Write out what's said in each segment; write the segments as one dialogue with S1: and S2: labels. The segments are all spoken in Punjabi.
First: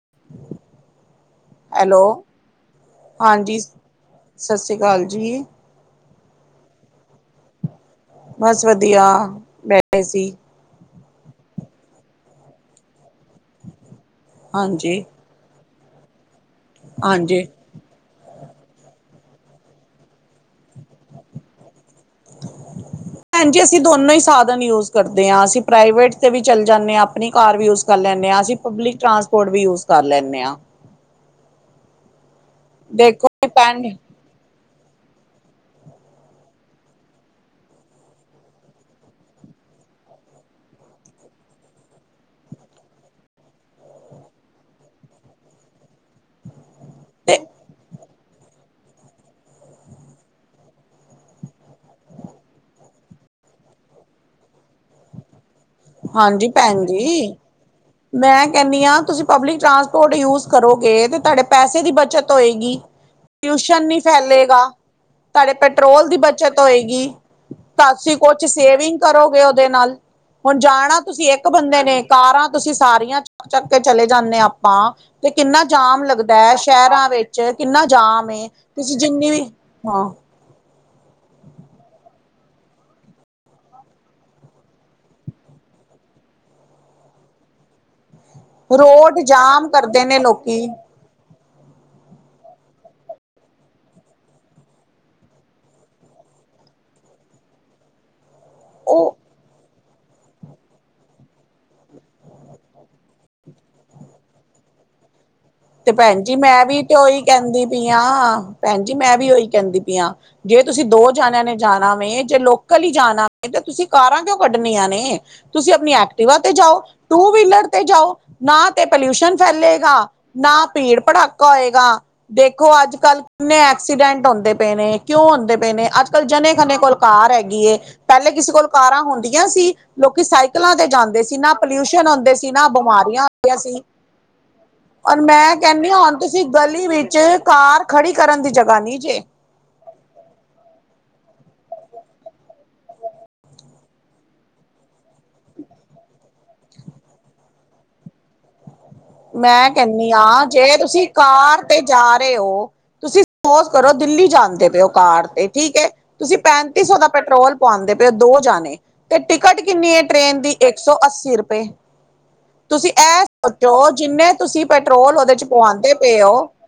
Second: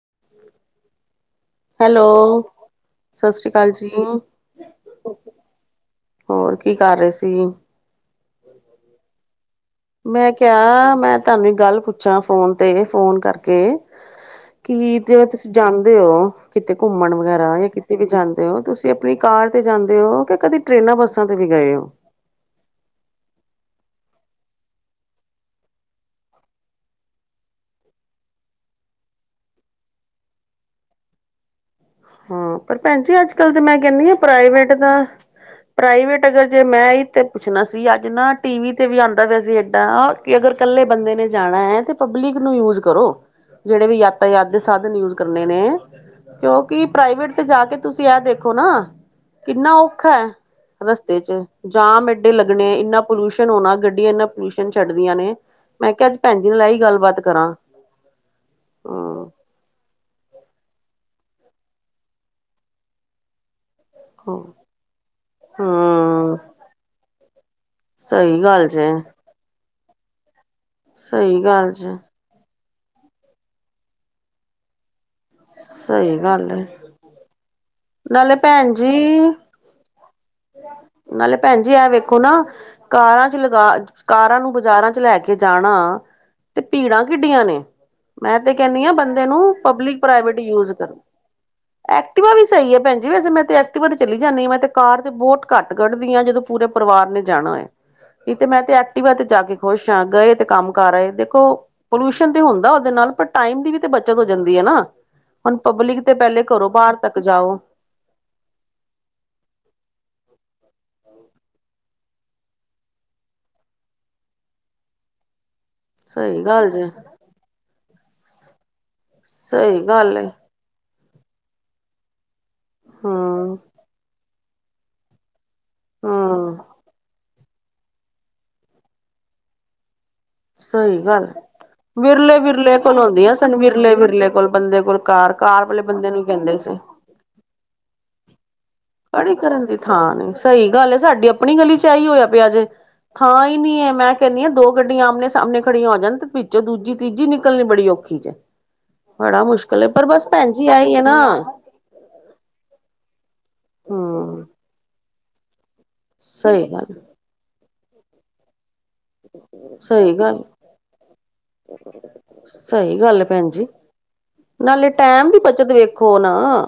S1: [inaudible]
S2: ਹੈਲੋ, ਸਸਰੀ
S1: ਹਾਂਜੀ
S2: ਕਾਲ ਜੀ।
S1: ਸਤਿ ਸ੍ਰੀ ਅਕਾਲ ਜੀ
S2: ਹੋਰ ਕੀ ਕਰ ਰਹੇ ਸੀ?
S1: ਬਸ ਵਧੀਆ, ਬੈ
S2: ਮੈਂ ਕਿਹਾ ਮੈਂ ਤੁਹਾਨੂੰ ਇੱਕ ਗੱਲ ਪੁੱਛਾਂ ਫੋਨ ਤੇ ਫੋਨ ਕਰਕੇ। ਕਿ
S1: ਹਾਂਜੀ
S2: ਜਦੋ ਤੁਸੀਂ ਜਾਂਦੇ ਹੋ ਕਿਤੇ ਘੁੰਮਣ
S1: ਹਾਂਜੀ
S2: ਵਗੈਰਾ ਜਾਂ ਕਿਤ- ਤੇ ਵੀ ਜਾਂਦੇ ਹੋ, ਤੁਸੀਂ ਆਪਣੀ ਕਾਰ ਤੇ ਜਾਂਦੇ ਹੋ ਕਿ ਕਦੇ ਟ੍ਰਰੇਨਾਂ ਬੱਸਾਂ ਤੇ ਵੀ ਗਏ ਹੋ?
S1: [inaudible] ਹਾਜੀ, ਅਸੀਂ ਦੋਨੋ ਹੀ ਸਾਧਨ ਯੂਜ ਕਰਦੇ ਹਾਂ ਅਸੀਂ ਪ੍ਰਾਈਵੇਟ ਤੇ ਵੀ ਚੱਲ ਜਾਂਣੇ ਆ, ਆਪਣੀ ਕਾਰ ਵੀ ਯੂਸ ਕਰ ਲੈਂਣੇ ਆ, ਅਸੀਂ ਪਬਲਿਕ ਟਰਾਂਸਪੋਰਟ ਵੀ ਯੂਜ ਕਰ ਲੈਂਣੇ ਆ।
S2: ਹਾਂ, ਪਰ ਭੈਣ ਜੀ
S1: ਦੇਖੋ
S2: ਅੱਜ-ਕੱਲ ਤੇ ਮੈਂ
S1: ਭੈਣ
S2: ਕਹਿੰਣੀ ਆ ਪ੍ਰਾਈਵੇਟ ਦਾ ਪ੍ਰਾਈਵੇਟ ਅਗਰ ਜੇ ਮੈਂ ਇਹੀ ਤੇ ਪੁੱਛਣਾ ਸੀ, ਅੱਜ ਨਾ ਟੀ ਵੀ ਤੇ ਵੀ ਆਂਦਾ ਪਿਆ ਸੀ ਏਦਾਂ ਕਿ ਅਗਰ ਇਕੱਲੇ ਬੰਦੇ ਨੇ ਜਾਣੈ ਤੇ ਪਬਲਿਕ ਨੂੰ ਯੂਜ ਕਰੋ। ਜਿਹੜੇ ਵੀ ਯਾਤਾਯਾਤ ਦੇ ਸਾਧਨ ਯੂਜ ਕਰਨੇ ਨੇ, ਕਿਉਂਕਿ ਪ੍ਰਾਈਵੇਟ ਤੇ ਜਾ ਕੇ ਤੁਸੀਂ ਇਹ ਦੇਖ ਦੇਖੋ ਨਾ, ਕਿੰਨਾ ਔਖਾ ਐ ਰਸਤੇ 'ਚ। ਜਾਮ ਏਡੇ ਲੱਗਣੇ ਇੰਨਾ ਪੋਲਿਊਸ਼ਨ ਹੋਣਾ ਗੱਡੀਆਂ ਇਨਾਂ ਪੋਲਿਊਸ਼ਨ ਛੱਡਦੀਆਂ ਨੇਂ
S1: ਹਾਂਜੀ ਭੈਣ ਜੀ। ਮੈਂ ਕਹਿੰਨੀ ਹਾਂ ਤੁਸੀਂ ਪਬਲਿਕ ਟਰਾਂਸਪਰ ਪੋਰਟ ਕੋਡ ਯੂਜ ਕਰੋਗੇ ਤੇ ਤੁਹਾਡੇ ਪੈਸੇ ਦੀ ਬੱਚਤ ਹੋਏਗੀ। ਟਿਊਸ਼ਨ ਨੀਂ
S2: ਹਮ
S1: ਫੈਲੇਗਾ। ਤੁਹਾਡੇ ਪੈਟਰੋਲ ਦੀ
S2: ਹਮ
S1: ਬੱਚਤ ਹੋਏਗੀ। ਤਾਂਸੀਂ
S2: ਸਹੀ
S1: ਕੁਛ
S2: ਗੱਲ ਜੇ
S1: ਸੇਵਿੰਗ ਕਰੋਗੇ ਉਹਦੇ ਨਾਲ ਹੁਣ ਜਾਣਾ ਤੁਸੀਂ
S2: ਸਹੀ
S1: ਇੱਕ
S2: ਗੱਲ
S1: ਬੰਦੇ
S2: ਜੀ
S1: ਨੇ ਕਾਰਾਂ ਤੁਸੀਂ ਸਾਰੀਆਂ ਚ ਚੱਕ-ਚੱਕ ਕੇ ਚਲੇ ਜਾਂਨੇ ਆਪਾਂ ਤੇ ਕਿੰਨਾ ਜਾਮ
S2: ਸਹੀ
S1: ਲੱਗਦਾ
S2: ਗੱਲ
S1: ਹੈ ਸ਼ਹਿਰਾਂ 'ਚ ਕਿੰਨਾਂ
S2: ਨਾਲੇ
S1: ਏ,
S2: ਭੈਣ
S1: ਤੁਸੀਂ
S2: ਜੀ
S1: ਜਿੰਨੀ ਵੀ ਹਾਂ।
S2: ਨਾਲੇ ਭੈਣ ਜੀ ਐ ਵੇਖੋ ਨਾਂ ਕਾਰਾਂ'ਚ ਲਗਾ ਕਾਰਾਂ ਨੂੰ ਬਾਜ਼ਾਰਾਂ'ਚ ਲੈ ਕੇ ਜਾਣਾ ਤੇ ਭੀੜਾਂ ਕਿੱਡੀਆਂ ਨੇ। ਮੈਂ ਤੇ ਕਹਿੰਨੀ ਹਾਂ
S1: ਰੋਡ
S2: ਬੰਦੇ ਨੂੰ
S1: ਜਾਮ
S2: ਪਬਲਿਕ
S1: ਕਰਦੇ ਨੇ
S2: ਪ੍ਰਾਈਵੇਟ
S1: ਲੋਕੀ
S2: ਯੂਜ ਕਰਨ, ਐਕਟਵਾ ਵੀ ਸਹੀ ਹੈ ਭੈਣ ਜੀ ਵੈਸੇ ਮੈਂ ਤੇ ਐਕਟੀਵਟ ਚਲੀ ਜਾਂਨੀ ਹਾਂ। ਮੈਂ ਤੇ ਕਾਰ ਤੇ ਬਹੁਤ ਘੱਟ ਕੱਢਦੀ ਹਾਂ। ਜਦੋਂ ਪੂਰੇ ਪਰਵਾਰ ਨੇ ਜਾਣਾ ਹੋਏ। ਨਹੀਂ ਤੇ ਮੈਂ ਤੇ
S1: ਉਹ
S2: ਐਕਟਿਵਾ ਤੇ ਜਾ ਕੇ ਖੁਸ਼ ਹਾਂ ਗਏ ਤੇ ਕੰਮ ਕਰ ਆਏ ਦੇਖੋ ਪੋਲਿਊਸ਼ਨ ਤੇ ਹੁੰਦਾ ਉਹਦੇ ਨਾਲ ਪਰ ਟਾਈਮ ਦੀ ਵੀ ਤੇ ਬੱਚਤ ਹੋ ਜਾਂਦੀ ਹੈ ਨਾਂ। ਹੁਣ ਪਬਲਿਕ ਤੇ
S1: ਭੈਣ ਜੀ
S2: ਪਹਿਲੇ
S1: ਮੈਂ
S2: ਘਰੋਂ
S1: ਵੀ ਤੇ
S2: ਬਾਹਰ ਤੱਕ
S1: ਉਹੀ
S2: ਜਾਓ
S1: ਕਹਿੰਦੀ ਪਈ ਆ ਭੈਣ ਜੀ, ਮੈਂ ਵੀ ਉਹੀ ਕਹਿੰਦੀ ਪਈ ਹਾਂ। ਜੇ ਤੁਸੀਂ ਦੋ ਜਾਣਿਆਂ ਨੇ ਜਾਣਾ ਵੇ ਜੇ ਲੋਕਲ ਹੀ ਜਾਣਾ ਵ ਤਾਂ ਤੁਸੀਂ ਕਾਰਾਂ ਕਿਉ ਕੱਢਣੀਆਂ ਨੇ। ਤੁਸੀਂ ਆਪਣੀ ਐਕਟੀਿਵਾ
S2: ਸਹੀ
S1: ਤੇ
S2: ਗੱਲ
S1: ਜਾਓ
S2: ਜੇ
S1: ਟੂ ਵੀਲਰ ਤੇ ਜਾਓ ਨਾਂ ਤੇ ਪੋਲਿਊਸ਼ਨ
S2: ਸਹੀ
S1: ਫੈਲੇਗਾ
S2: ਗੱਲ ਏ
S1: ਨਾਂ ਭੀੜ ਭੜਾਕਾ ਹੋਏਗਾ [inaudible] ਦੇਖੋ ਅੱਜ-ਕੱਲ੍ਹ
S2: ਹੂੰ
S1: ਕਿੰਨੇ ਐਕਸੀਡੈਂਟ ਹੁੰਦੇ ਪਏ ਨੇ ਕਿਉਂ ਹੁੰਦੇ ਪਏ ਨੇ ਅੱਜ-ਕੱਲ੍ਹ ਜਣੇ
S2: ਹੂੰ
S1: ਖਨੇ ਕੋਲ ਕਾਰ ਹੈਗੀ ਏ, ਪਹਿਲੇ ਕਿਸੇ ਕੋਲ ਕਾਰਾਂ ਹੁੰਦੀਆਂ ਸੀ। ਲੋਕੀ ਸਾਈਕਲਾਂ ਤੇ
S2: ਸਹੀ
S1: ਜਾਂਦੇ
S2: ਗੱਲ
S1: ਸੀ, ਨਾਂ ਪੋਲਿਊਸ਼ਨ ਹੁੰਦੇ
S2: ਵਿਰਲੇ
S1: ਸੀ ਨਾਂ, ਬਿਮਾਰੀਆਂ ਹੁੰਦੀਆਂ ਸੀ।
S2: ਕੁੱਲ ਬੰਦੇ ਕੋਲ
S1: ਔਰ
S2: ਕਾਰ
S1: ਮੈਂ
S2: ਕਾਰ ਵਾਲੇ
S1: ਕਹਿੰਨੀ ਹਾਂ
S2: ਬੰਦੇ
S1: ਹੁਣ
S2: ਨੂੰ
S1: ਤੁਸੀਂ
S2: ਕਹਿੰਦੇ ਸੀ
S1: ਗਲੀ ਵਿੱਚ ਕਾਰ ਖੜੀ ਕਰਨ ਦੀ ਜਗ੍ਹਾ ਨੀਂ ਜੇ
S2: ਖੜੀ ਕਰਨ ਦੀ ਥਾਂ ਨਹੀਂ ਸਹੀ ਗੱਲ ਏ ਸਾਡੀ ਆਪਣੀ ਗਲੀ'ਚ ਆਹੀ ਹੋਇਆ ਪਿਆ ਜੇ ਥਾਂ ਹੀ ਨਹੀਂਏ ਮੈਂ ਕਹਿੰਨੀ ਹਾਂ ਦੋ ਗੱ- ਡੀਆਂ ਆਮਣੇ-ਸਾਹਮਣੇ ਖੜੀਆਂ ਹੋ ਜਾਣ ਤੇ ਵਿੱਚੋਂ ਦੂਜੀ ਤੀਜੀ ਨਿਕਲਣੀ ਬੜੀ ਔਖੀ ਜੇ। ਬੜਾ
S1: ਮੈਂ
S2: ਮੁਸ਼ਕਿਲ ਏ ਪਰ
S1: ਕਹਿੰਨੀ
S2: ਬਸ
S1: ਹਾਂ
S2: ਭੈਣ ਜੀ
S1: ਜੇ
S2: ਆਈ ਹੈ
S1: ਤੁਸੀਂ
S2: ਨਾ
S1: ਕਾਰ ਤੇ ਜਾ ਰਹੇ ਹੋ। ਫੋਸ ਕਰੋ ਦਿੱਲੀ
S2: ਹੂੰ
S1: ਜਾਂਦੇ ਪਏਓ ਕਾਰ ਤੇ ਠੀਕ ਹੈ ਤੁਸੀਂ
S2: ਸਹੀ
S1: ਪੈਂਤੀ
S2: ਗੱਲ
S1: ਸੌ ਦਾ ਪੈਟਰੋਲ ਪਾਉਂਦੇ ਪਏ ਉਹ ਦੋ ਜਾਣੇ। ਤੇ ਟਿਕਟ ਕਿੰਨੀ ਏ
S2: ਸਹੀ
S1: ਟ੍ਰੇਨ
S2: ਗੱਲ
S1: ਦੀ ਇੱਕ ਸੌ ਅੱਸੀ ਰੁਪਏ, ਤੁਸੀਂ
S2: ਸਹੀ ਗੱਲ
S1: ਐ
S2: ਹੈ ਭੈਣ ਜੀ
S1: ਸੋਚੋ ਜਿੰਨੇ ਤੁਸੀਂ
S2: ਨਾਲੇ
S1: ਪੈਟਰੋਲ
S2: ਟੈਮ ਦੀ
S1: ਉਹਦੇ'ਚ
S2: ਬੱਚਤ
S1: ਪਵਾਉਂਦੇ
S2: ਵੇਖੋ
S1: ਪਏ ਹੋ
S2: ਨਾ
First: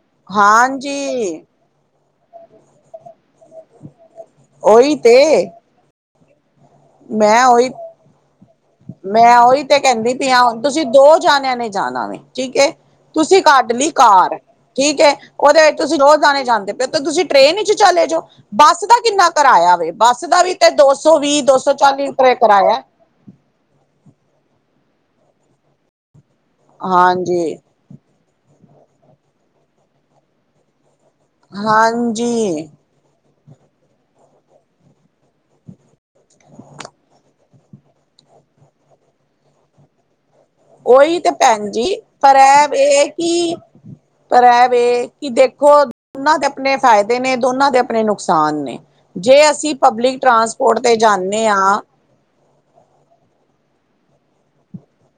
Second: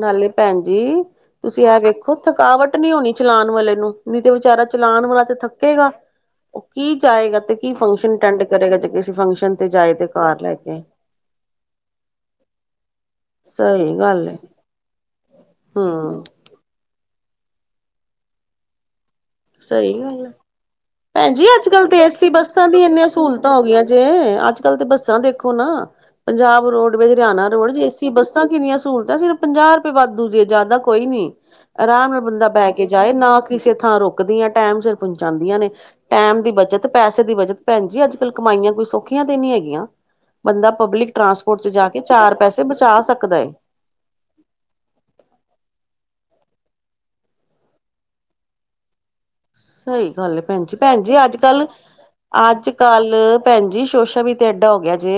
S2: ਨਾਲੇ ਭੈਣ ਜੀ
S1: ਹਾਂਜੀ
S2: ਤੁਸੀਂ ਇਹ ਵੇਖੋ ਥਕਾਵਟ ਨਹੀਂ ਹੋਣੀ ਚਲਾਨ ਵਾਲੇ ਨੂੰ ਨਹੀਂ ਤੇ ਵਿਚਾਰਾ ਚਲਾਾਨ ਵਾਲਾ ਤੇ ਥੱ- ਕੇਗਾ। ਉਹ ਕੀ ਜਾਏਗਾ
S1: ਮੈਂ
S2: ਤੇ
S1: ਉਹੀ
S2: ਕੀ ਫੰਕਸ਼ਨ ਅਟੈਂਡ ਕਰੇਗਾ ਜੇ ਕਿਸੇ
S1: ਮੈਂ
S2: ਫੰਕਸ਼ਨ
S1: ਉਹੀ ਤੇ
S2: ਜਾਏ
S1: ਕਹਿੰਦੀ ਪਈ
S2: ਕਾਰ ਲੈ
S1: ਹ
S2: ਕੇ
S1: ਤੁਸੀਂ ਦੋ ਜਾਣਿਆਂ ਨੇ ਜਾਣਾ ਵ ਠੀਕ ਐ। ਤੁਸੀਂ ਕੱਢ ਲਈ
S2: ਸਹੀ ਗੱਲ
S1: ਕਾਰ
S2: ਹੈ,
S1: ਠੀਕ ਹੈ ਉਹਦੇ ਵਿੱਚ ਤੁਸੀਂ ਦੋ
S2: ਹਮ
S1: ਜਾਣੇ ਜਾਂਦੇ ਪਏ ਤੇ ਤੁਸੀਂ ਟ੍ਰੇਨ ਵਿੱਚ ਚਲੇ ਜਾਓ। ਬੱਸ ਦਾ ਕਿੰਨਾਂ ਕਰਇਆ ਵੇ
S2: ਸਹੀ ਗੱਲ
S1: ਬੱਸ ਦਾ ਵੀ ਤੇ ਦੋਸੌ
S2: ਭੈਣ
S1: -ਵੀਹ,
S2: ਜੀ ਅੱਜ
S1: ਦੋਸੌ
S2: ਕੱਲ੍ਹ ਤੇ
S1: ਚਾਲੀ
S2: ਏਸੀ
S1: ਰੁਪਏ
S2: ਬੱਸਾਂ ਦੀ
S1: ਕਰਾਇਆ।
S2: ਇੰਨੀਆਂ ਸਹੂਲਤਾਂ ਹੋ ਗੀਆਂ ਜੇ ਅੱਜ-ਕੱਲ੍ਹ ਤੇ ਬੱਸਾਂ ਦੇਖੋ ਨਾ, ਪੰਜਾਬ ਰੋਡਵੇਜ਼, ਹਰਿਆਣਾ
S1: ਹਾਂਜੀ
S2: ਰੋਡ ਜੇ ਅਸੀਂ ਤੇ ਬੱਸਾਂ ਕਿੰਨੀਆਂ ਸਹੂਲਤਾਂ ਸਿਰਫ ਪੰਜਾਹ ਰੁਪਏ ਵਾਧੂ ਜੇ ਜ਼ਿਆਦਾ ਕੋਈ ਨੀਂ ਆਰਾਮ ਨਾਲ ਬੰਦਾ
S1: ਹਾਂਜੀ
S2: ਬਹਿ ਕੇ ਨਾ ਕਿਸੇ ਥਾਂ ਰੁਕਦੀਆਂ ਟਾਈਮ ਸਿਰ ਪਹੁੰਚਾਉਂਦੀਆਂ ਨੇ, ਟਾਈਮ ਦੀ ਬੱਚਤ, ਪੈਸੇ ਦੀ ਬੱਚਤ ਭੈਣਜੀ ਅੱਜ-ਕੱਲ੍ਹ ਕਮਾਈਆਂ ਕੋਈ ਸੌਖੀਆਂ ਤੇ ਨਹੀਂ ਹੈਗੀਆਂ। ਬੰਦਾ ਪਬਲਿਕ
S1: ਉਹੀ ਤੇ
S2: ਟ੍ਰਾਂਸਪੋਰਟ'ਚ
S1: ਭੈਣ
S2: ਜਾ
S1: ਜੀ
S2: ਕੇ ਚਾਰ
S1: ਪਰ
S2: ਪੈਸੇ
S1: ਇਹ
S2: ਬਚਾ
S1: ਵੇ
S2: ਸਕਦਾ ਹੈ।
S1: ਕਿ ਪਰ ਐ ਵੇ, ਕਿ ਦੇਖੋ ਦੋਨਾਂ ਦੇ ਆਪਣੇ ਫਾਇਦੇ ਨੇ, ਦੋਨਾਂ ਦੇ ਆਪਣੇ ਨੁਕਸਾਨ ਨੇ ਜੇ ਅਸੀਂ
S2: ਸਹੀ
S1: ਪਬਲਿਕ
S2: ਗੱਲ
S1: ਟਰਾਂਸਪੋਰਟ ਤੇ ਜਾਂਨੇ ਹਾਂ
S2: ਅੱਜ-ਕੱਲ੍ਹ ਭੈਣ ਜੀ ਸ਼ੋਸ਼ਾ ਵੀ ਤੇ ਏਡਾ ਹੋ ਗਿਆ ਜੇ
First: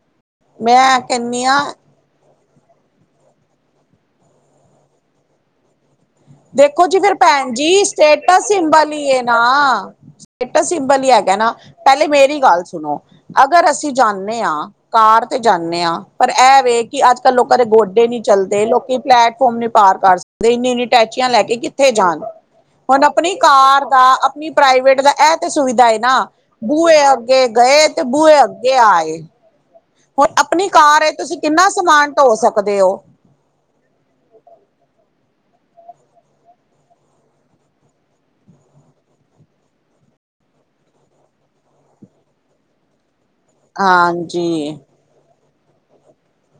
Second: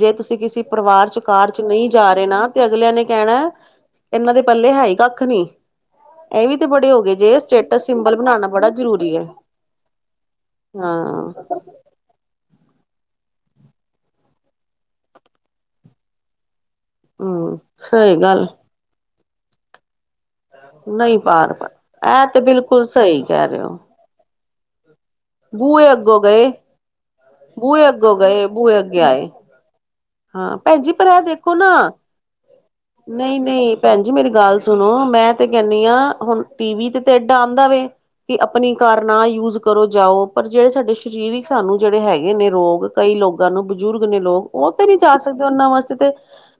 S2: ਜੇ ਤੁਸੀਂ ਕਿਸੀ
S1: ਮੈਂ
S2: ਪਰਿਵਾਰ'ਚ
S1: ਕਹਿੰਦੀ
S2: ਕਾਰ'ਚ
S1: ਹਾਂ
S2: ਨਹੀਂ ਜਾ ਰਹੇ ਨਾ ਤੇ ਅਗਲਿਆਂ ਨੇ ਕਹਿਣਾ, ਇਹਨਾਂ ਦੇ ਪੱਲੇ ਹੈ ਹੀ ਕੱਖ ਨੀ। ਇਹ ਵੀ ਤੇ
S1: ਦੇਖੋ
S2: ਬੜੇ
S1: ਜੀ
S2: ਹੋ
S1: ਫਿਰ
S2: ਗਏ ਜੇ
S1: ਭੈਣ ਜੀ
S2: ਸਟੇਟਸ ਸਿੰਬਲ
S1: ਸਟੇਟਸ
S2: ਬਣਾਉਣਾ ਬੜਾ
S1: ਸਿੰਬਲ ਹੀ
S2: ਜ਼ਰੂਰੀ
S1: ਹੈ ਨਾ, ਸਟੇਟਸ ਸਿੰਬਲ ਹੀ
S2: ਹਾਂ
S1: ਹੈਗਾ ਨਾ ਪਹਿਲੇ ਮੇਰੀ ਗੱਲ ਸੁਣੋ। ਅਗਰ ਅਸੀਂ ਜਾਂਦੇ ਹਾਂ, ਕਾਰ ਤੇ ਜਾਂਦੇ ਹਾਂ, ਪਰ ਇਹ ਵੇ ਕਿ ਅੱਜ -ਕੱਲ ਲੋਕਾਂ
S2: ਹਮ
S1: ਦੇ ਗੋਡੇ
S2: ਸਹੀ
S1: ਨੀ
S2: ਗੱਲ
S1: ਚੱਲਦੇ ਲੋਕੀ ਪਲੈਟਫਾਰਮ ਨੀ ਪਾਰ ਕਰ ਸਕਦੇ ਇੰਨੀ ਇੰਨੀ
S2: ਨਹੀਂ
S1: ਟੈਚੀਆਂ ਲੈ
S2: ਪਾਰ
S1: ਕੇ
S2: ਪਾ
S1: ਕਿੱਥੇ ਜਾਣ,
S2: ਇਹ ਤੇ ਬਿਲਕੁਲ
S1: ਹੁਣ
S2: ਸਹੀ
S1: ਆਪਣੀ
S2: ਕਹਿ ਰਹੇ ਹੋ
S1: ਕਾਰ ਦਾ ਆਪਣੀ ਪ੍ਰਾਈਵੇਟ ਦਾ ਇਹ
S2: ਬੂਹੇ ਅੱਗੋ ਗਏ।
S1: ਬੂਏ ਅੱਗੇ
S2: ਬੂਹੇ ਅੱਗੋਂ ਗਏ, ਬੂਹੇ ਅੱਗੇ ਆਏ।
S1: ਹੁਣ
S2: ਹਾਂ
S1: ਆਪਣੀ
S2: ਭੈਣ ਜੀ
S1: ਕਾਰ
S2: ਪਰ
S1: ਐ ਤੁਸੀਂ ਕਿੰਨਾ ਸਮਾਨ ਢੋਅ ਸਕਦੇ ਹੋ।
S2: ਨਹੀਂ -ਨਹੀਂ ਭੈਣ ਜੀ ਮੇਰੀ ਗੱਲ ਸੁਣੋ ਮੈਂ ਤੇ ਕਹਿੰਦੀ ਹਾਂ ਹੁਣ ਟੀ ਵੀ ਤੇ ਏਡਾ ਆਉਂਦਾ ਵੇ ਕਿ ਆਪਣੀ ਕਾਰ ਨਾ ਯੂਜ ਕਰੋ ਜਾਓ, ਪਰ ਜਿਹੜੇ ਸਾਡੇ ਸਰੀਰਕ ਸਾਨੂੰ ਜਿਹੜੇ ਹੈਗੇ ਨੇ ਰੋਗ ਕਈ ਲੋਕਾਂ ਨੂੰ ਬਜ਼ੁਰਗ ਨੇ ਲੋਕ ਉਹ
S1: ਹਾਂਜੀ
S2: ਤੇ ਨਹੀਂ ਜਾ ਸਕਦੇ ਉਹਨਾਂ ਵਾਸਤੇ ਤੇ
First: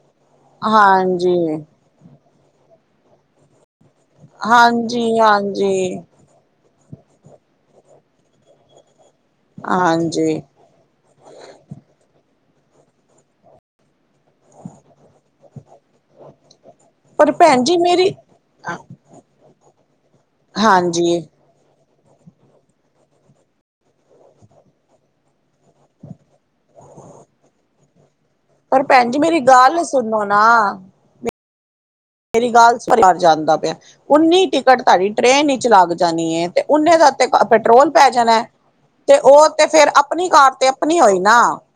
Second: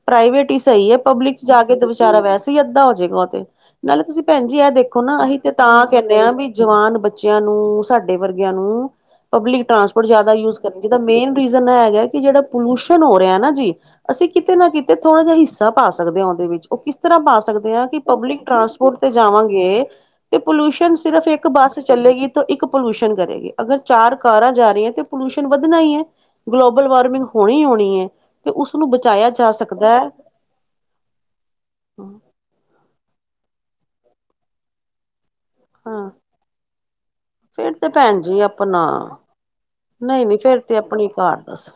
S2: ਪ੍ਰਾਈਵੇਟ ਸਹੀ ਹੈ ਪਬਲਿਕ ਚ
S1: ਹਾਂਜੀ
S2: ਜਾ ਕੇ ਤੇ ਵਿਚਾਰਾ ਵੈਸੇ ਅੱਧਾ ਹੋਜੇਗਾ ਉਹ ਤੇ, ਨਾਲੇ ਤੁਸੀਂ ਭੈਣ ਜੀ ਆ ਦੇਖੋ
S1: ਹਾਂਜੀ,
S2: ਨਾ ਅਸੀਂ ਤੇ ਤਾਂ
S1: ਹਾਂਜੀ,
S2: ਕਹਿੰਦੇ ਹਾਂ ਵੀ ਜਵਾਨ ਬੱਚਿਆਂ ਨੂੰ, ਸਾਡੇ ਵਰਗਿਆਂ ਨੂੰ, ਪਬਲਿਕ ਟਰਾਂਸਪੋਰਟ ਜ਼ਿਆਦਾ
S1: ਹਾਂਜੀ
S2: ਯੂਜ ਜਿਹਦਾ ਮੇਨ ਰੀਜ਼ਨ ਇਹ ਹੈਗਾ ਕਿ ਜਿਹੜਾ ਪੋਲੂਸ਼ਨ ਹੋ ਰਿਹਾ ਨਾ ਜੀ, ਅਸੀਂ ਕਿਤੇ ਨਾ ਕਿਤੇ ਥੋੜਾ ਜਿਹਾ ਹਿੱਸਾ ਪਾ ਸਕਦੇ ਹਾਂ ਉਹਦੇ ਵਿੱਚ ਉਹ ਕਿਸ ਤਰ੍ਹਾਂ
S1: ਪਰ
S2: ਪਾ
S1: ਭੈਣ
S2: ਸਕਦੇ
S1: ਜੀ
S2: ਆ ਕਿ
S1: ਮੇਰੀ
S2: ਪਬਲਿਕ ਟ੍ਰਾਂਸਪੋਰਟ ਤੇ ਜਾਵਾਂਗੇ ਤੇ ਪੋਲਊਸ਼ਨ
S1: ਹਾਂਜੀ
S2: ਸਿਰਫ ਇੱਕ ਇੱਕ ਬੱਸ ਚੱਲੇਗੀ ਤਾਂ ਇੱਕ ਪੋਲਿਊਸ਼ਨ ਕਰੇਗੀ ਅਗਰ ਚਾਰ ਕਾਰਾਂ ਜਾ ਰਹੀਆਂ ਤੇ ਪੋਲਿਊਸ਼ਨ ਵਧਣਾ ਹੀ ਹੈ। ਗਲੋਬਲ ਵਾਰਮਿੰਗ ਹੋਣੀ -ਹੋਣੀ ਹੈ। ਤੇ
S1: ਪਰ
S2: ਉਸਨੂੰ
S1: ਭੈਣ ਜੀ
S2: ਬਚਾਇਆ
S1: ਮੇਰੀ
S2: ਜਾ
S1: ਗੱਲ
S2: ਸਕਦਾ ਹੈ
S1: ਸੁਣੋ ਨਾ ਮੇਰੀ ਗੱਲ ਸਰਾਰ [unintelligible] ਜਾਂਦਾ ਪਿਆ ਉੱਨੀ ਟਿਕਟ ਤੁਹਾਡੀ ਟ੍ਰੇਨ ਲਗ
S2: ਹਾਂ
S1: ਜਾਣੀ ਹੈ ਤੇ ਉਹੇ ਦਾ ਤੇ
S2: ਫੇਰ ਤੇ
S1: ਪੈਟਰੋਲ ਪੈ
S2: ਭੈਣ ਜੀ
S1: ਜਾਣਾ
S2: ਆਪਣਾ
S1: ਤੇ ਉਹ ਤੇ ਫੇਰ
S2: ਨਹੀਂ
S1: ਆਪਣੀ
S2: ਨਹੀਂ
S1: ਕਾਰ
S2: ਫੇਰ
S1: ਤੇ ਆਪਣੀ ਹੋਈ
S2: ਕਾਰ
S1: ਨਾ
S2: ਦੱਸ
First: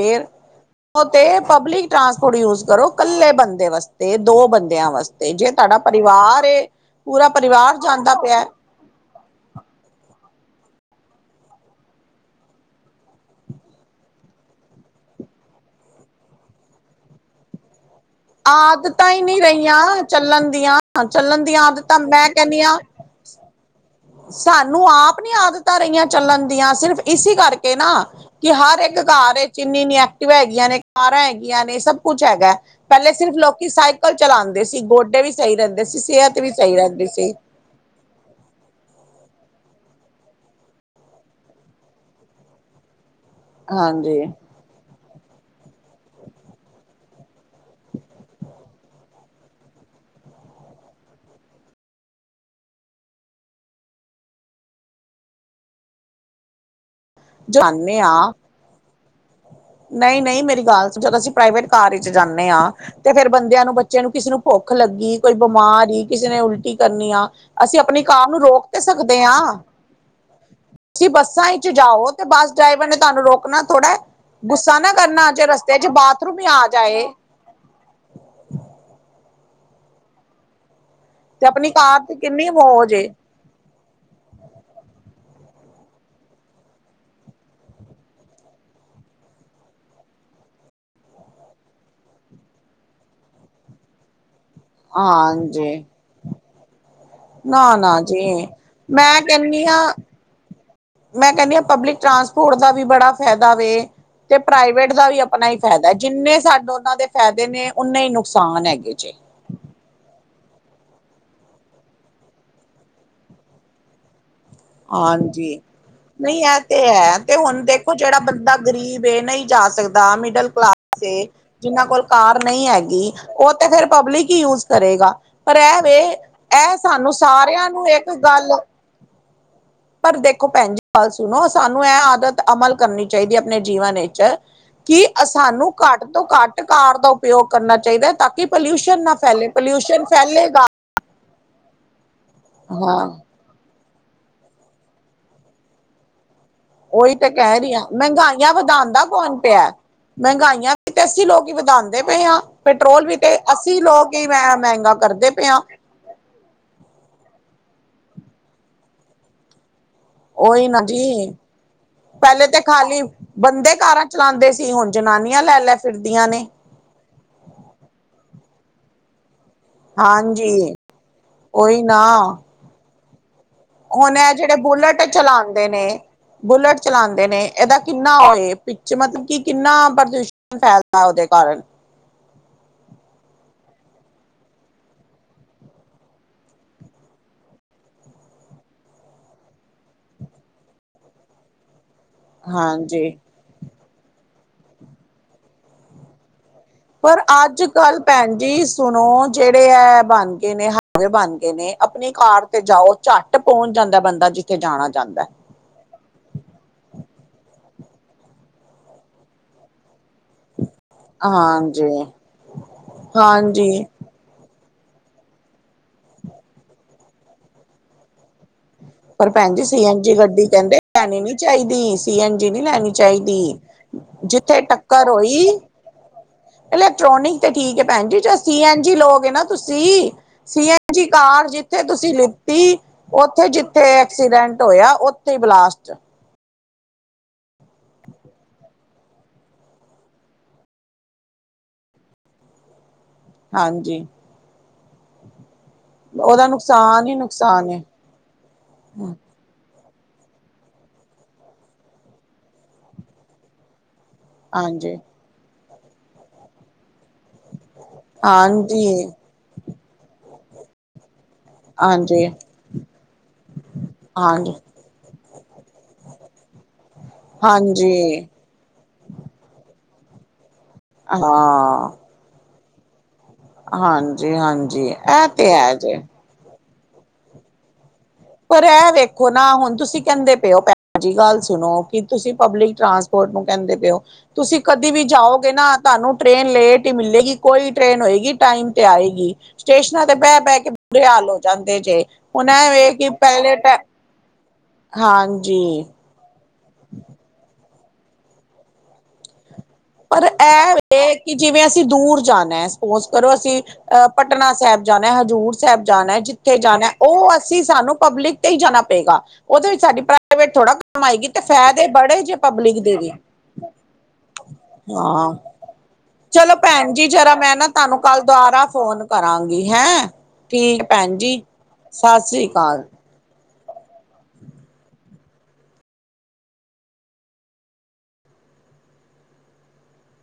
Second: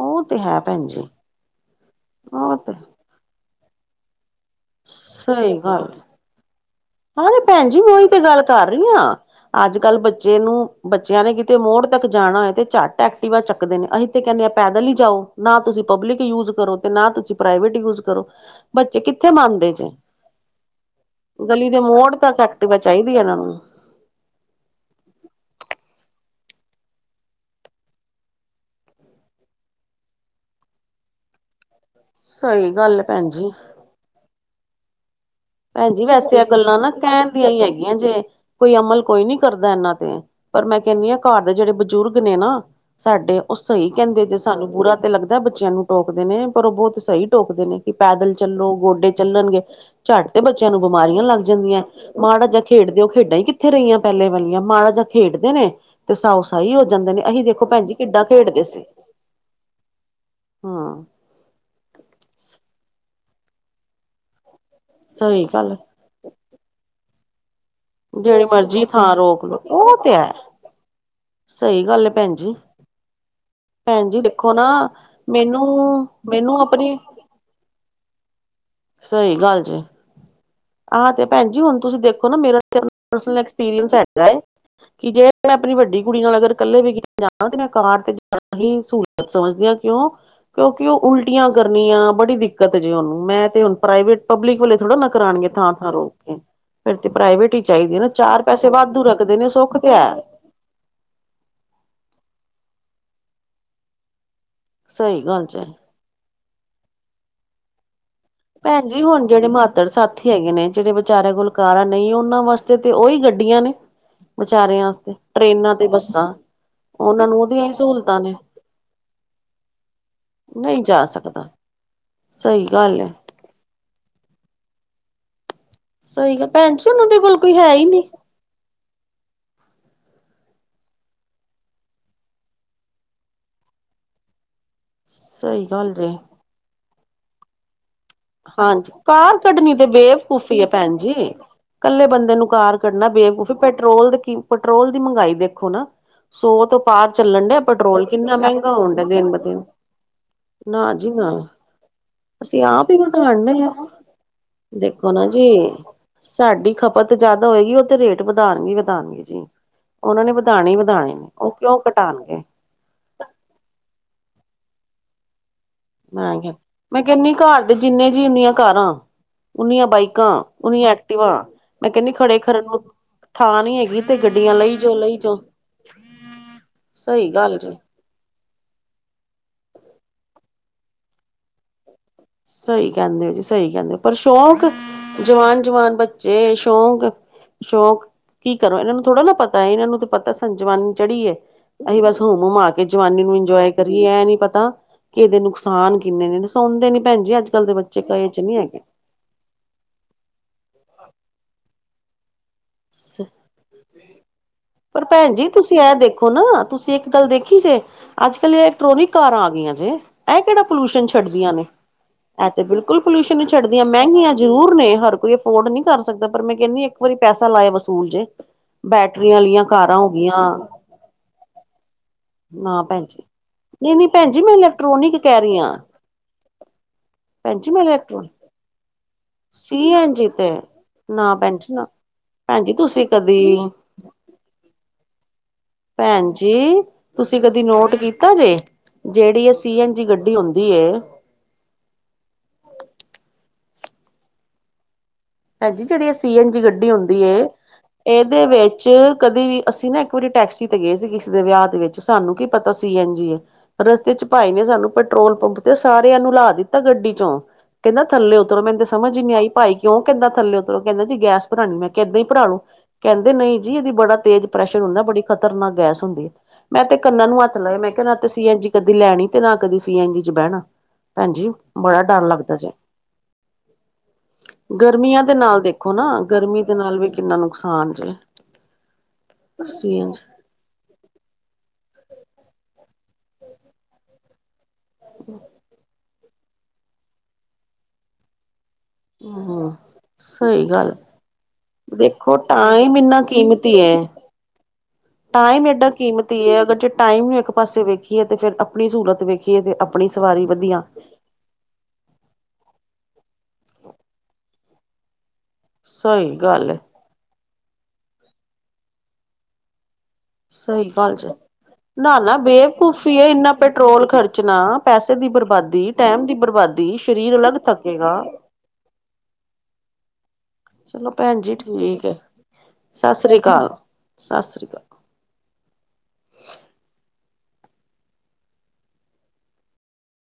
S2: ਉਹ ਤੇ ਹੈ ਭੈਣ
S1: ਉਹ
S2: ਜੀ
S1: ਤੇ ਪਬਲਿਕ ਟ੍ਰਾਂਸਪੋਰਟ
S2: ਉਹ
S1: ਯੂਜ
S2: ਤੇ
S1: ਕਰੋ। ਇਕੱਲੇ ਬੰਦੇ ਵਾਸਤੇ, ਦੋ ਬੰਦਿਆਂ ਵਾਸਤੇ ਜੇ ਤੁਹਾਡਾ ਪਰਿਵਾਰ ਏ ਪੂਰਾ
S2: ਹੋਰ ਭੈਣ
S1: ਪਰਿਵਾਰ
S2: ਜੀ, ਮੈਂ ਉਹੀ
S1: ਜਾਂਦਾ
S2: ਤੇ ਗੱਲ
S1: ਪਿਆ
S2: ਕਰ ਰਹੀ ਹਾਂ। ਅੱਜ -ਕੱਲ੍ਹ ਬੱਚੇ ਨੂੰ ਬੱ, ਚਿਆਂ ਨੇ ਕਿਤੇ ਮੋੜ ਤੱਕ ਜਾਣਾ ਹੈ ਤੇ ਝੱਟ ਐਕਟਿਵਾ ਚੱਕਦੇ ਨੇ ਅਸੀਂ ਤੇ ਕਹਿੰਦੇ ਆ ਪੈਦਲ ਹੀ ਜਾਓ ਨਾ ਤੁਸੀਂ ਪਬਲਿਕ ਯੂਜ ਕਰੋ ਅਤੇ ਨਾ ਤੁਸੀਂ ਪ੍ਰਾਈਵੇਟ ਯੂਜ ਕਰੋ। ਬੱਚੇ
S1: ਆਦਤਾਂ ਈ
S2: ਕਿੱਥੇ
S1: ਨੀ
S2: ਮੰਨਦੇ ਜੇ
S1: ਰਹੀਆਂ ਚੱਲਣ ਦੀਆਂ, ਚੱਲਣ ਦੀਆਂ ਆਦਤਾਂ ਮੈਂ ਕਹਿੰਦੀ ਹਾਂ
S2: ਵਧੀਆ ਇਹਨਾਂ ਨੂੰ
S1: ਸਾਨੂੰ ਆਪ ਨੀ ਆਦਤਾਂ ਰਹੀਆਂ ਚੱਲਣ ਦੀਆਂ ਸਿਰਫ ਇਸ ਕਰਕੇ ਨਾ ਕਿ ਹਰ ਇੱਕ ਘਰ ਵਿੱਚ ਇੰਨੀ -ਇੰਨੀ ਐਕਟਿਵਾ ਹੈਗੀਆਂ ਨੇ, ਕਾਰਾਂ ਹੈਗੀਆਂ ਨੇ ਸਭ ਕੁਛ ਹੈਗਾ,
S2: ਸਹੀ ਗੱਲ ਹੈ
S1: ਪਹਿਲੇ
S2: ਭੈਣ
S1: ਸਿਰਫ
S2: ਜੀ
S1: ਲੋਕੀ ਸਾਈਕਲ ਚਲਾਉਂਦੇ ਸੀ ਗੋਡੇ ਵੀ ਸਹੀ ਰਹਿੰਦੇ ਸੀ
S2: ਭੈਣਜੀ ਵੈਸੇ
S1: ਸਿਹਤ
S2: ਇਹ
S1: ਵੀ ਸਹੀ
S2: ਗੱਲਾਂ ਨਾ
S1: ਰਹਿੰਦੀ
S2: ਕਹਿਣ
S1: ਸੀ
S2: ਦੀਆਂ ਹੀ ਹੈਗੀਆਂ ਜੇ। ਕੋਈ ਅਮਲ ਕੋਈ ਨੀ ਕਰਦਾ ਇਹਨਾਂ ਤੇ। ਪਰ ਮੈਂ ਕਹਿੰਦੀ ਹਾਂ ਘਰ ਦੇ ਜਿਹੜੇ ਬਜ਼ੁਰਗ ਨੇ ਨਾ ਸਾਡੇ ਉਹ ਸਹੀ
S1: ਹਾਂਜੀ
S2: ਕਹਿੰਦੇ ਜ ਸੀ। ਸਾਨੂੰ ਬੁਰਾ ਤੇ ਲੱਗਦਾ ਬੱਚਿਆਂ ਨੂੰ ਟੋਕਦੇ ਨੇ। ਪਰ ਉਹ ਬਹੁਤ ਸਹੀ ਟੋਕਦੇ ਨੇ ਕਿ ਪੈਦਲ ਚੱਲੋ। ਗੋਡੇ ਚੱਲਣਗੇ ਝੱਟ ਤੇ ਬੱਚਿਆਂ ਨੂੰ ਬਿਮਾਰੀਆਂ ਲੱਗ ਜਾਂਦੀਆਂ ਆ। ਮਾੜਾ ਜ ਖੇਡਦੇ ਨੇ ਉਹ ਖੇਡਾਂ ਹੀ ਕਿੱਥੇ ਰਹੀਆਂ ਪਹਿਲੇ ਵਾਲੀਆਂ। ਮਾੜਾ ਜਾ ਖੇਡਦੇ ਨੇ ਤੇ ਸਾਊ -ਸਾਹੀ ਹੋ ਜਾਂਦੇ ਨੇ। ਅਸੀਂ ਦੇਖੋ ਭੈਣਜੀ
S1: ਜਾਂਦੇ
S2: ਕਿੱਡਾ
S1: ਹਾਂ
S2: ਖੇਡਦੇ ਸੀ।
S1: ਨਹੀਂ- ਨਹੀਂ ਮੇਰੀ ਗੱਲ ਸੁਣੋ।
S2: ਹਾਂ
S1: ਜਦੋਂ ਅਸੀਂ ਪ੍ਰਾਈਵੇਟ ਕਾਰ 'ਚ ਜਾਂਮੇਰੀ ਆ। ਤੇ ਫਿਰ ਬੰਦਿਆਂ ਨੂੰ ਬੱਚੇ ਨੂੰ ਕਿਸੇ ਨੂੰ ਭੁੱਖ ਲੱਗੀ ਕੋਈ
S2: ਸਹੀ ਗੱਲ
S1: ਬਿਮਾਰ ਹੀ ਕਿਸੇ ਨੇ ਉਲਟੀ ਕਰਨੀ ਆ। ਅਸੀਂ ਅਸੀਂ ਆਪਣੀ ਕਾਰ ਨੂੰ
S2: ਜਿਹੜੀ
S1: ਰੋਕ ਤੇ
S2: ਮਰਜ਼ੀ ਥਾਂ
S1: ਸਕਦੇ ਆ।
S2: ਰੋਕ ਲਓ ਉਹ ਤੇ ਹੈ
S1: ਤੁਸੀਂ ਬੱਸਾਂ 'ਚ
S2: ਸਹੀ ਗੱਲ
S1: ਜਾਓ
S2: ਹੈ
S1: ਤੇ
S2: ਭੈਣ
S1: ਬੱਸ
S2: ਜੀ
S1: ਡਰਾਈਵਰ ਨੇ ਤੁਹਾਨੂੰ ਰੋਕਣਾ ਥੋੜ੍ਹਾ।
S2: ਭੈਣ ਜੀ ਦੇਖੋ
S1: ਗੁੱਸਾ ਨਾ ਕਰਨਾ ਜੇ
S2: ਮੈਨੂੰ
S1: ਰਸਤੇ 'ਚ ਬਾਥਰੂਮ ਈ
S2: ਮੈਨੂੰ
S1: ਆ
S2: ਆਪਣੀ
S1: ਜਾਏ।
S2: ਸਹੀ ਗੱਲ ਜੇ। ਆਹ ਤੇ ਭੈਣ ਜੀ
S1: ਆਪਣੀ
S2: ਹੁਣ
S1: ਕਾਰ
S2: ਤੁਸੀਂ
S1: ਤੇ
S2: ਦੇਖੋ
S1: ਕਿੰਨੀ
S2: ਮੇਰਾ ਤੇ
S1: ਮੌਜ ਏ
S2: ਕਸਟਮਰ ਦਾ ਐਕਸਪੀਰੀਐਂਸ ਹੈਗਾ ਏ। ਕਿ ਜੇ ਮੈਂ ਆਪਣੀ ਵੱਡੀ ਕੁੜੀ ਨਾਲ ਅਗਰ ਕੱਲੇ ਵੀ ਕਿਤੇ ਜਾਣਾ। ਤੇ ਮੈਂ ਕਾਰ ਤੇ ਜਾਣਾ ਹੀ ਸੂਲਤ ਜ ਸਮਝਦੀ ਆ ਕਿਉਂ ਕਿਉਂਕਿ ਉਹ ਉਲਟੀਆਂ ਕਰਨੀਆਂ ਬੜੀ ਦਿੱਕਤ ਜੇ ਉਹਨੂੰ। ਮੈਂ ਤੇ ਹੁਣ ਪਬਲਿਕ ਵਾਲੇ ਥੋੜਾ ਨਾ ਕਰਾਂਣਗੇ।
S1: ਹਾਂਜੀ
S2: ਰੋ ਫਿਰ ਤੇ ਪ੍ਰਾਈਵੇਟ ਹੀ ਚਾਹੀਦੀ ਐ ਨਾ। ਚਾਰ
S1: ਜੀ
S2: ਪੈਸੇ ਵਾਧੂ
S1: ਮੈਂ
S2: ਰੱਖਦੇ ਨੇ
S1: ਕਹਿੰਨੀ
S2: ਸੁੱਖ
S1: ਆ
S2: ਤੇ ਐ।
S1: ਮੈਂ ਕਹਿੰਣੀ ਆ ਪਬਲਿਕ ਟਰਾਂਸਪੋਰਟ ਦਾ ਵੀ ਬੜਾ ਫ਼ਾਇਦਾ ਵੇ। ਤੇ ਪ੍ਰਾਈਵੇਟ ਦਾ ਵੀ
S2: ਸਹੀ ਗੱਲ
S1: ਆਪਣਾ ਹੀ
S2: ਚ
S1: ਫਾਇਦਾ। ਜਿੰਨੇ ਸਾਡੇ ਉਹਨਾਂ ਦੇ ਫਾਇਦੇ ਨੇ ਉਨੇ ਈ ਨੁਕਸਾਨ ਹੈਗੇ ਜੇ।
S2: ਪੱਤਰ ਸਾਥੀ ਹੈਗੇ ਨੇ। ਜਿਹੜੇ ਵਿਚਾਰਿਆਂ ਕੋਲ ਕਾਰਾਂ ਨਹੀਂ ਉਹਨਾਂ ਵਾਸਤੇ ਤੇ ਉਹੀ ਗੱਡੀਆਂ ਨੇ। ਵਿਚਾਰਿਆਂ ਵਾਸਤੇ
S1: ਹਾਂਜੀ,
S2: ਟਰੇਨਾਂ ਤੇ ਬੱਸਾਂ
S1: ਨਹੀਂ ਇਹ ਤੇ ਐ
S2: ਉਹਨਾਂ
S1: ਤੇ
S2: ਨੂੰ
S1: ਹੁਣ
S2: ਉਹਦੀਆਂ ਹੀ
S1: ਦੇਖੋ ਜਿਹੜਾ
S2: ਸਹੂਲਤਾਂ ਨੇ
S1: ਬੰਦਾ ਗ਼ਰੀਬ ਏ ਨਹੀਂ ਜਾ ਸਕਦਾ ਮਿਡਲ
S2: ਨਹੀਂ
S1: ਕਲਾਸ
S2: ਜਾ
S1: ਤੇ
S2: ਸਕਦਾ
S1: ਜਿਹਨਾਂ ਕੋਲ ਕਾਰ
S2: ਸਹੀ
S1: ਨਹੀਂ
S2: ਗੱਲ
S1: ਹੈਗੀ।
S2: ਹੈ
S1: ਉਹ ਤੇ ਫਿਰ ਪਬਲਿਕ ਹੀ ਯੂਜ ਕਰੇਗਾ। ਪਰ ਇਹ ਵੇ
S2: ਸਹੀ ਗੱਲ
S1: ਇਹ
S2: ਭੈਣ ਜੀ ਉਹਨਾਂ
S1: ਸਾਨੂੰ
S2: ਦੇ ਕੋਲ ਕੋਈ
S1: ਸਾਰਿਆਂ
S2: ਹੈ ਹੀ
S1: ਨੂੰ
S2: ਨਹੀਂ
S1: ਇੱਕ ਗੱਲ ਪਰ ਦੇਖੋ ਭੈਣ ਜੀ ਗੱਲ ਸੁਣੋ ਸਾਨੂੰ ਇਹ ਆਦਤ ਅਮਲ ਕਰਨੀ ਚਾਹੀਦੀ ਐ। ਆਪਣੇ ਜੀਵਨ ਵਿੱਚ ਕੀ ਆਸਾ
S2: ਸਹੀ
S1: ਨੂੰ
S2: ਗੱਲ
S1: ਘੱਟ
S2: ਜੇ
S1: ਤੋਂ ਘੱਟ ਕਾਰ ਦਾ ਉਪਯੋਗ ਕਰਨਾ ਚਾਹੀਦਾ। ਤਾਂ ਕੀ
S2: ਹਾਂਜੀ
S1: ਪੋਲਿਊਸ਼ਨ ਨਾ
S2: ਕਾਰ
S1: ਫੈਲੇ।
S2: ਕੱਢਣੀ ਤੇ
S1: ਪੋਲਿਊਸਨ
S2: ਬੇਵਕੂਫੀ
S1: ਫੈਲੇਗਾ
S2: ਹੈ ਭੈਣ ਜੀ ਇਕੱਲੇ ਬੰਦੇ ਨੂੰ ਕਾਰ ਕੱਢਣਾ
S1: ਹਾਂ
S2: ਬੇਵਕੂਫੀ ਪੈਟਰੋਲ ਦੇ ਕੀ ਪੈਟਰੋਲ ਦੀ ਮਹਿੰਗਾਈ ਦੇਖੋ ਨਾ। ਸੌ ਤੋਂ ਪਾਰ
S1: ਉਹੀ ਤਾਂ
S2: ਚੱਲਣ
S1: ਕਹਿ
S2: ਡਿਆ
S1: ਰਹੀ ਹਾਂ
S2: ਪੈਟਰੋਲ ਕਿੰਨਾ
S1: ਮਹਿੰਗਾਈਆਂ
S2: ਮਹਿੰਗਾ ਹੋਣ
S1: ਵਧਾਉਂਦਾ
S2: ਡਿਆ ਦਿਨ
S1: ਕੌਣ
S2: ਬ ਦਿਨ।
S1: ਪਿਆ ਮਹਿੰਗਾਈਆਂ
S2: ਨਾ
S1: ਵੀ ਤੇ
S2: ਜੀ
S1: ਅਸੀਂ
S2: ਨਾ
S1: ਲੋਕ ਈ ਵਧਾਂਦੇ ਪਏ ਆ।
S2: ਅਸੀਂ ਆਪ
S1: ਪੈਟਰੋਲ
S2: ਹੀ
S1: ਹੋਰ ਵੀ ਤੇ
S2: ਵਧਾਣ ਡੇ ਆ
S1: ਅਸੀਂ ਲੋਕ ਹੀ ਮੈਂ ਮਹਿੰਗਾ
S2: ਦੇਖੋ ਨਾ
S1: ਕਰਦੇ
S2: ਜੀ
S1: ਪਏ ਆ।
S2: ਸਾਡੀ ਖਪਤ ਜਿਆਦਾ ਹੋਏਗੀ ਉਹ ਤੇ ਰੇਟ ਵਧਾਂਣਗੇ ਈ ਵਧਾਂਣਗੇ ਜੀ। ਉਹਨਾਂ ਨੇ
S1: ਉਹੀ
S2: ਵਧਾਣੇ ਈ ਵਧਾਣੇ ਨੇ ਉਹ ਕਿਉਂ ਘਟਾਂਣਗੇ।
S1: ਪਹਿਲੀ ਬੰਦੇ ਕਾਰਾਂ ਚਲਾਂਦੇ ਸੀ। ਹੁਣ ਜਨਾਨੀਆਂ ਲੈ- ਲੈ ਫਿਰਦੀਆਂ
S2: ਮੈਂ
S1: ਨੇ
S2: ਕਿਹਾ ਮੈਂ ਕਹਿੰਨੀ ਘਰ ਦੇ ਜਿੰਨੇ ਜੀਅ ਓਨੀਆਂ ਕਾਰਾ। ਉਨੀਆਂ ਬਾਈਕਾਂ,
S1: ਹਾਂਜੀ
S2: ਉਨੀਆਂ ਐਕਟਿਵਾ
S1: ਉਹੀ
S2: ਮੈਂ
S1: ਨਾ
S2: ਕਹਿੰਣੀ ਆ ਖੜੇ ਕਰਨ ਨੂੰ ਥਾਂ ਨਹੀਂ ਹੈਗੀ। ਤੇ
S1: ਹੁਣ ਇਹ
S2: ਗੱਡੀਆਂ
S1: ਜਿਹੜੇ
S2: ਲਈ ਜੋ
S1: ਬੁਲੇਟ
S2: ਲਈ ਜੋ
S1: ਚਲਾਂਦੇ ਨੇ। ਬੁਲੇਟ ਚਲਾਂਦੇ
S2: ਸਹੀ
S1: ਨੇ।
S2: ਗੱਲ ਜੇ
S1: ਇਹਦਾ ਕਿੰਨਾ ਉਹਏ ਪਿਚ ਮਤਲਬ ਕਿ ਕਿੰਨਾ ਪ੍ਰਦੂਸ਼ਣ ਫੈਲਦਾ ਉਹਦੇ ਕਾਰਨ।
S2: ਸਹੀ ਕਹਿੰਦੇ ਓ ਜੀ, ਸਹੀ ਕਹਿੰਦੇ ਓ। ਪਰ ਸ਼ੌਕ ਜਵਾਨ- ਜਵਾਨ ਬੱਚੇ ਸ਼ੌਂਕ ਸ਼ੌਕ ਕੀ ਕਰੂ ਇਹਨਾਂ ਨੂੰ ਥੋੜਾ ਨਾ ਪਤਾ। ਇਹਨਾਂ ਨੂੰ ਤਾਂ ਪਤਾ ਸਾਨੂੰ ਜਵਾਨੀ ਚੜ੍ਹੀਏ। ਅਸੀਂ ਬਸ ਹੁਮ- ਹਮਾ ਕੇ
S1: ਹਾਂਜੀ
S2: ਜਵਾਨੀ ਨੂੰ ਇੰਜੋਏ ਕਰੀਏ ਇਹ ਨੀ ਪਤਾ ਕਿ ਇਹਦੇ ਨੁਕਸਾਨ ਕਿੰਨੇ ਨੇ ਸੁਣਦੇ ਨੀ
S1: ਪਰ
S2: ਭੈਣ ਜੀ ਅੱਜ ਕੱਲ੍ਹ ਦੇ
S1: ਅੱਜ-ਕੱਲ੍ਹ
S2: ਬੱਚੇ ਕਹੇ
S1: ਭੈਣ
S2: ਚ ਨਹੀਂ
S1: ਜੀ
S2: ਹੈਗੇ
S1: ਸੁਣੋ। ਜਿਹੜੇ ਏ ਬਣ ਗਏ ਨੇ ਹਾਈਵੇ ਬਣ ਗਏ ਨੇ ਆਪਣੀ ਕਾਰ ਤੇ ਜਾਓ ਝੱਟ ਪਹੁੰਚ ਜਾਂਦਾ ਬੰਦਾ ਜਿੱਥੇ ਜਾਣਾ
S2: ਪਰ
S1: ਚਾਹਦਾ।
S2: ਭੈਣ ਜੀ ਤੁਸੀਂ ਐਂ ਦੇਖੋ ਨਾ ਤੁਸੀਂ ਇੱਕ ਗੱਲ ਦੇਖੀ ਜੇ ਅੱਜ-ਕੱਲ ਇਲੈਕਟ੍ਰੋਨਿਕ ਕਾਰਾਂ ਆ ਗਈਆਂ ਜੇ ਇਹ ਕਿਹੜਾ ਪੋਲਿਊਸ਼ਨ ਛੱਡਦੀਆਂ ਨੇ
S1: ਹਾਂਜੀ
S2: ਇਹ ਤੇ ਬਿਲਕੁਲ ਪੋਲਿਊਸ਼ਨ ਨਹੀਂ ਛੱਡਦੀਆਂ
S1: ਹਾਂਜੀ
S2: ਮਹਿੰਗੀਆਂ ਜ਼ਰੂਰ ਨੇ ਹਰ ਕੋਈ ਅਫੋਰਡ ਨਹੀਂ ਕਰ ਸਕਦਾ ਪਰ ਮੈਂ ਕਹਿੰਦੀ ਇੱਕ ਵਾਰੀ ਪੈਸਾ ਲਾਇਆ ਵਸੂਲ ਜੇ
S1: ਪਰ
S2: ਬੈਟਰੀਆਂ
S1: ਭੈਣ ਜੀ
S2: ਵਾਲੀਆਂ
S1: ਸੀ
S2: ਕਾਰਾਂ
S1: ਐਨ
S2: ਹੋ
S1: ਜੀ
S2: ਗਈਆਂ
S1: ਗੱਡੀ ਕਹਿੰਦੇ ਲੈਣੀ ਨੀ ਚਾਹੀਦੀ ਸੀ ਐਨ ਜੀ ਨਹੀਂ ਲੈਣੀ ਚਾਹੀਦੀ
S2: ਨਹੀਂ-ਨਹੀਂ ਭੈਣ ਜੀ ਮੈਂ
S1: ਜਿੱਥੇ ਟੱਕਰ
S2: ਇਲੈਕਟ੍ਰੋਨਿਕ
S1: ਹੋਈ
S2: ਕਹਿ ਰਹੀ ਹਾਂ।
S1: ਇਲੈਕਟ੍ਰੋਨਿਕ ਤੇ ਠੀਕ ਹੈ ਭੈਣ ਜੀ 'ਚ' ਸੀ ਐਨ ਜੀ ਲੋਗਏ ਨਾ
S2: ਸੀ
S1: ਤੁਸੀਂ
S2: ਐਨ ਜੀ ਤੇ
S1: ਸੀ ਐਨ ਜੀ
S2: ਨਾ
S1: ਕਾਰ
S2: ਭੈਣ ਜੀ
S1: ਜਿੱਥੇ
S2: ਨਾ
S1: ਤੁਸੀਂ
S2: ਭੈਣ ਜੀ
S1: ਲਿੱਤੀ
S2: ਤੁਸੀਂ ਕਦੀ
S1: ਉੱਥੇ ਜਿੱਥੇ ਐਕਸੀਡੈਂਟ ਹੋਇਆ ਉੱਥੇ ਹੀ ਬਲਾਸਟ
S2: ਭੈਣ ਜੀ ਤੁਸੀਂ ਕਦੀ ਨੋਟ ਕੀਤਾ ਜੇ ਜਿਹੜੀ ਇਹ ਸੀ ਐਨ ਜੀ ਗੱਡੀ ਹੁੰਦੀ ਐ
S1: ਹਾਂਜੀ।
S2: ਭੈਣ ਜੀ ਜਿਹੜੀ ਇਹ ਸੀ
S1: ਉਹਦਾ
S2: ਐਨ ਜੀ ਗੱਡੀ
S1: ਨੁਕਸਾਨ ਹੀ
S2: ਹੁੰਦੀ ਏ
S1: ਨੁਕਸਾਨ ਹੈ।
S2: ਇਹਦੇ ਵਿੱਚ
S1: ਹਮ
S2: ਕਦੇ ਵੀ ਅਸੀਂ ਨਾ ਇੱਕ ਪੂਰੀ ਟੈਕਸੀ ਤੇ ਗਏ ਸੀ ਕਿਸੇ ਦੇ ਵਿਆਹ ਦੇ ਵਿੱਚ ਸਾਨੂੰ ਕੀ ਪਤਾ ਸੀ ਐਨ ਜੀ ਆ। ਰਸਤੇ ਚ ਭਾਈ ਨੇ ਸਾਨੂੰ
S1: ਹਾਂਜੀ,
S2: ਪੈਟਰੋਲ ਪੰਪ ਤੇ ਸਾਰਿਆਂ ਨੂੰ ਲਾ ਦਿੱਤਾ ਗੱਡੀ ਚੋਂ। ਕਹਿੰਦਾ ਥੱਲੇ ਉਤਰੋ
S1: ਹਾਂਜੀ,
S2: ਮੈਨੂੰ ਸਮਝ ਹੀ ਨਹੀਂ ਆਈ ਭਾਈ ਕਿਉਂ ਕਹਿੰਦਾ ਥੇਲੇ ਉਤਰੋ ਕਹਿੰਦਾ ਜੀ, ਗੈਸ ਭਰਾਣੀ ਮੈਂ ਕਿਹਾ ਐਦਾਂ ਹੀ
S1: ਹਾਂਜੀ, ਹਾਂਜੀ,
S2: ਭਰਾਲੋ। ਕਹਿੰਦੇ ਨਈ ਜੀ ਇਹਦੀ ਬੜਾ ਤੇਜ਼
S1: ਹਾਂਜੀ।
S2: ਪ੍ਰੈਸ਼ਰ ਹੁੰਦਾ ਬੜੀ ਖ਼ਤਰਨਾਕ ਗੈਸ ਹੁੰਦੀ ਆ। ਮੈਂ ਤੇ ਕੰਨਾ ਨੂੰ ਹੱਥ ਲਾਏ ਮੈਂ ਕਿਹਾ ਸੀ ਐਨ ਜੀ ਕਦੀ ਲੈਣੀ ਤੇ ਨਾ ਕਦੀ ਸੀ ਐਨ ਜੀ ਚ ਬਹਿਣਾ ਭੈਣ ਜੀ
S1: ਹਾਂ,
S2: ਬੜਾ ਡਰ ਲੱਗਦਾ ਜੇ।
S1: ਹਾਂਜੀ ਹਾਂਜੀ।
S2: ਗਰਮੀਆਂ
S1: ਇਹ
S2: ਦੇ
S1: ਤੇ
S2: ਨਾਲ
S1: ਹੈ
S2: ਦੇਖੋ
S1: ਜੇ।
S2: ਨਾ ਗਰਮੀ ਦੇ ਨਾਲ ਵੀ ਕਿੰਨਾ ਨੁਕਸਾਨ ਜੇ।
S1: ਪਰ ਇਹ ਵੇਖੋ ਨਾ ਹੁਣ
S2: ਸੀ
S1: ਤੁਸੀਂ
S2: ਐਨ ਜੀ
S1: ਕਹਿੰਦੇ ਪਾਓ ਪੈ ਭੈਣ ਜੀ ਗੱਲ ਸੁਣੋ, ਕੀ ਤੁਸੀਂ ਪਬਲਿਕ ਟਰਾਂਸਪੋਰਟ ਨੂੰ ਕਹਿੰਦੇ ਪਏ ਹੋ? ਤੁਸੀਂ ਕਦੇ ਵੀ ਜਾਓਗੇ ਨਾ ਤੁਹਾਨੂੰ ਟ੍ਰੇਨ ਲੇਟ ਹੀ ਮਿਲੇਗੀ ਕੋਈ ਟ੍ਰੇਨ ਹੋਏਗੀ ਟਾਈਮ ਤੇ ਆਏਗੀ
S2: ਹੂੰ,
S1: ਸਟੇਸ਼ਨਾਂ ਤੇ ਬਹਿ-ਬਹਿ
S2: ਸਹੀ
S1: ਕੇ
S2: ਗੱਲ
S1: ਬੁੁਰੇ ਹਾਲ ਹੋ ਜਾਂਦੇ ਜੇ। ਹੁਣ ਐ ਇਹ ਕਿ ਪਹਿਲੇ ਟੈ
S2: ਤੀਐ ਟਾਈਮ
S1: ਹਾਂਜੀ।
S2: ਐਡਾ ਕੀਮਤੀ ਤੀ ਏ ਅਗਰ ਜੇ ਟਾਈਮ ਨੂੰ ਇੱਕ ਪਾਸੇ ਵੇਖੀਏ ਤੇ ਫੇਰ ਆਪਣੀ ਸਹੂਲਤ ਵੇਖੀਏ ਤੇ ਆਪ
S1: ਪਰ ਐ ਵੇ ਕਿ ਜਿਵੇਂ ਅਸੀਂ ਦੂਰ ਜਾਣਾ ਹੈ ਸਪੋਜ ਕਰੋ ਅਸੀਂ ਅਹ ਪਟਨਾ ਸਾਹਿਬ ਜਾਣਾ ਹਜ਼ੂਰ ਸਾਹਿਬ ਜਾਣਾ
S2: ਸਹੀ
S1: ਜਿੱਥੇ
S2: ਗੱਲ ਹੈ
S1: ਜਾਣਾ। ਉਹ ਅਸੀਂ ਸਾਨੂੰ ਪਬਲਿਕ ਤੇ ਹੀ ਜਾਣਾ ਪਏਗਾ ਉਹਦੇ ਵਿੱਚ ਸਾਡੀ ਭਾਵੇਂ ਥੋੜ੍ਹਾ
S2: ਸਹੀ ਗੱਲ
S1: ਕਮਾਏਗੀ
S2: ਚ
S1: ਤੇ ਫਾਇਦੇ
S2: ਨਾ
S1: ਬੜੇ ਜੇ
S2: ਨਾ
S1: ਪਬਲਿਕ ਦੇਗੀ।
S2: ਬੇਵਕੂਫੀ ਹੈ ਇੰਨਾ ਪੈਟਰੋਲ ਖਰਚਣਾ, ਪੈਸੇ ਦੀ ਬਰਬਾਦੀ, ਟਾਈਮ ਦੀ ਬਰਬਾਦੀ, ਸਰੀਰ ਅਲੱਗ ਥੱਕੇਗਾ।
S1: ਸਾਰਾ ਫੋਨ ਕਰਾਂਗੀ ਹੈ। ਠੀਕ ਭੈਣ ਜੀ। ਸ਼ਸੀ ਕਾਲ।
S2: ਸ਼ਸ਼ਰੀ ਕਾਲ। ਸ਼ਸਰੀ ਕਾਲ।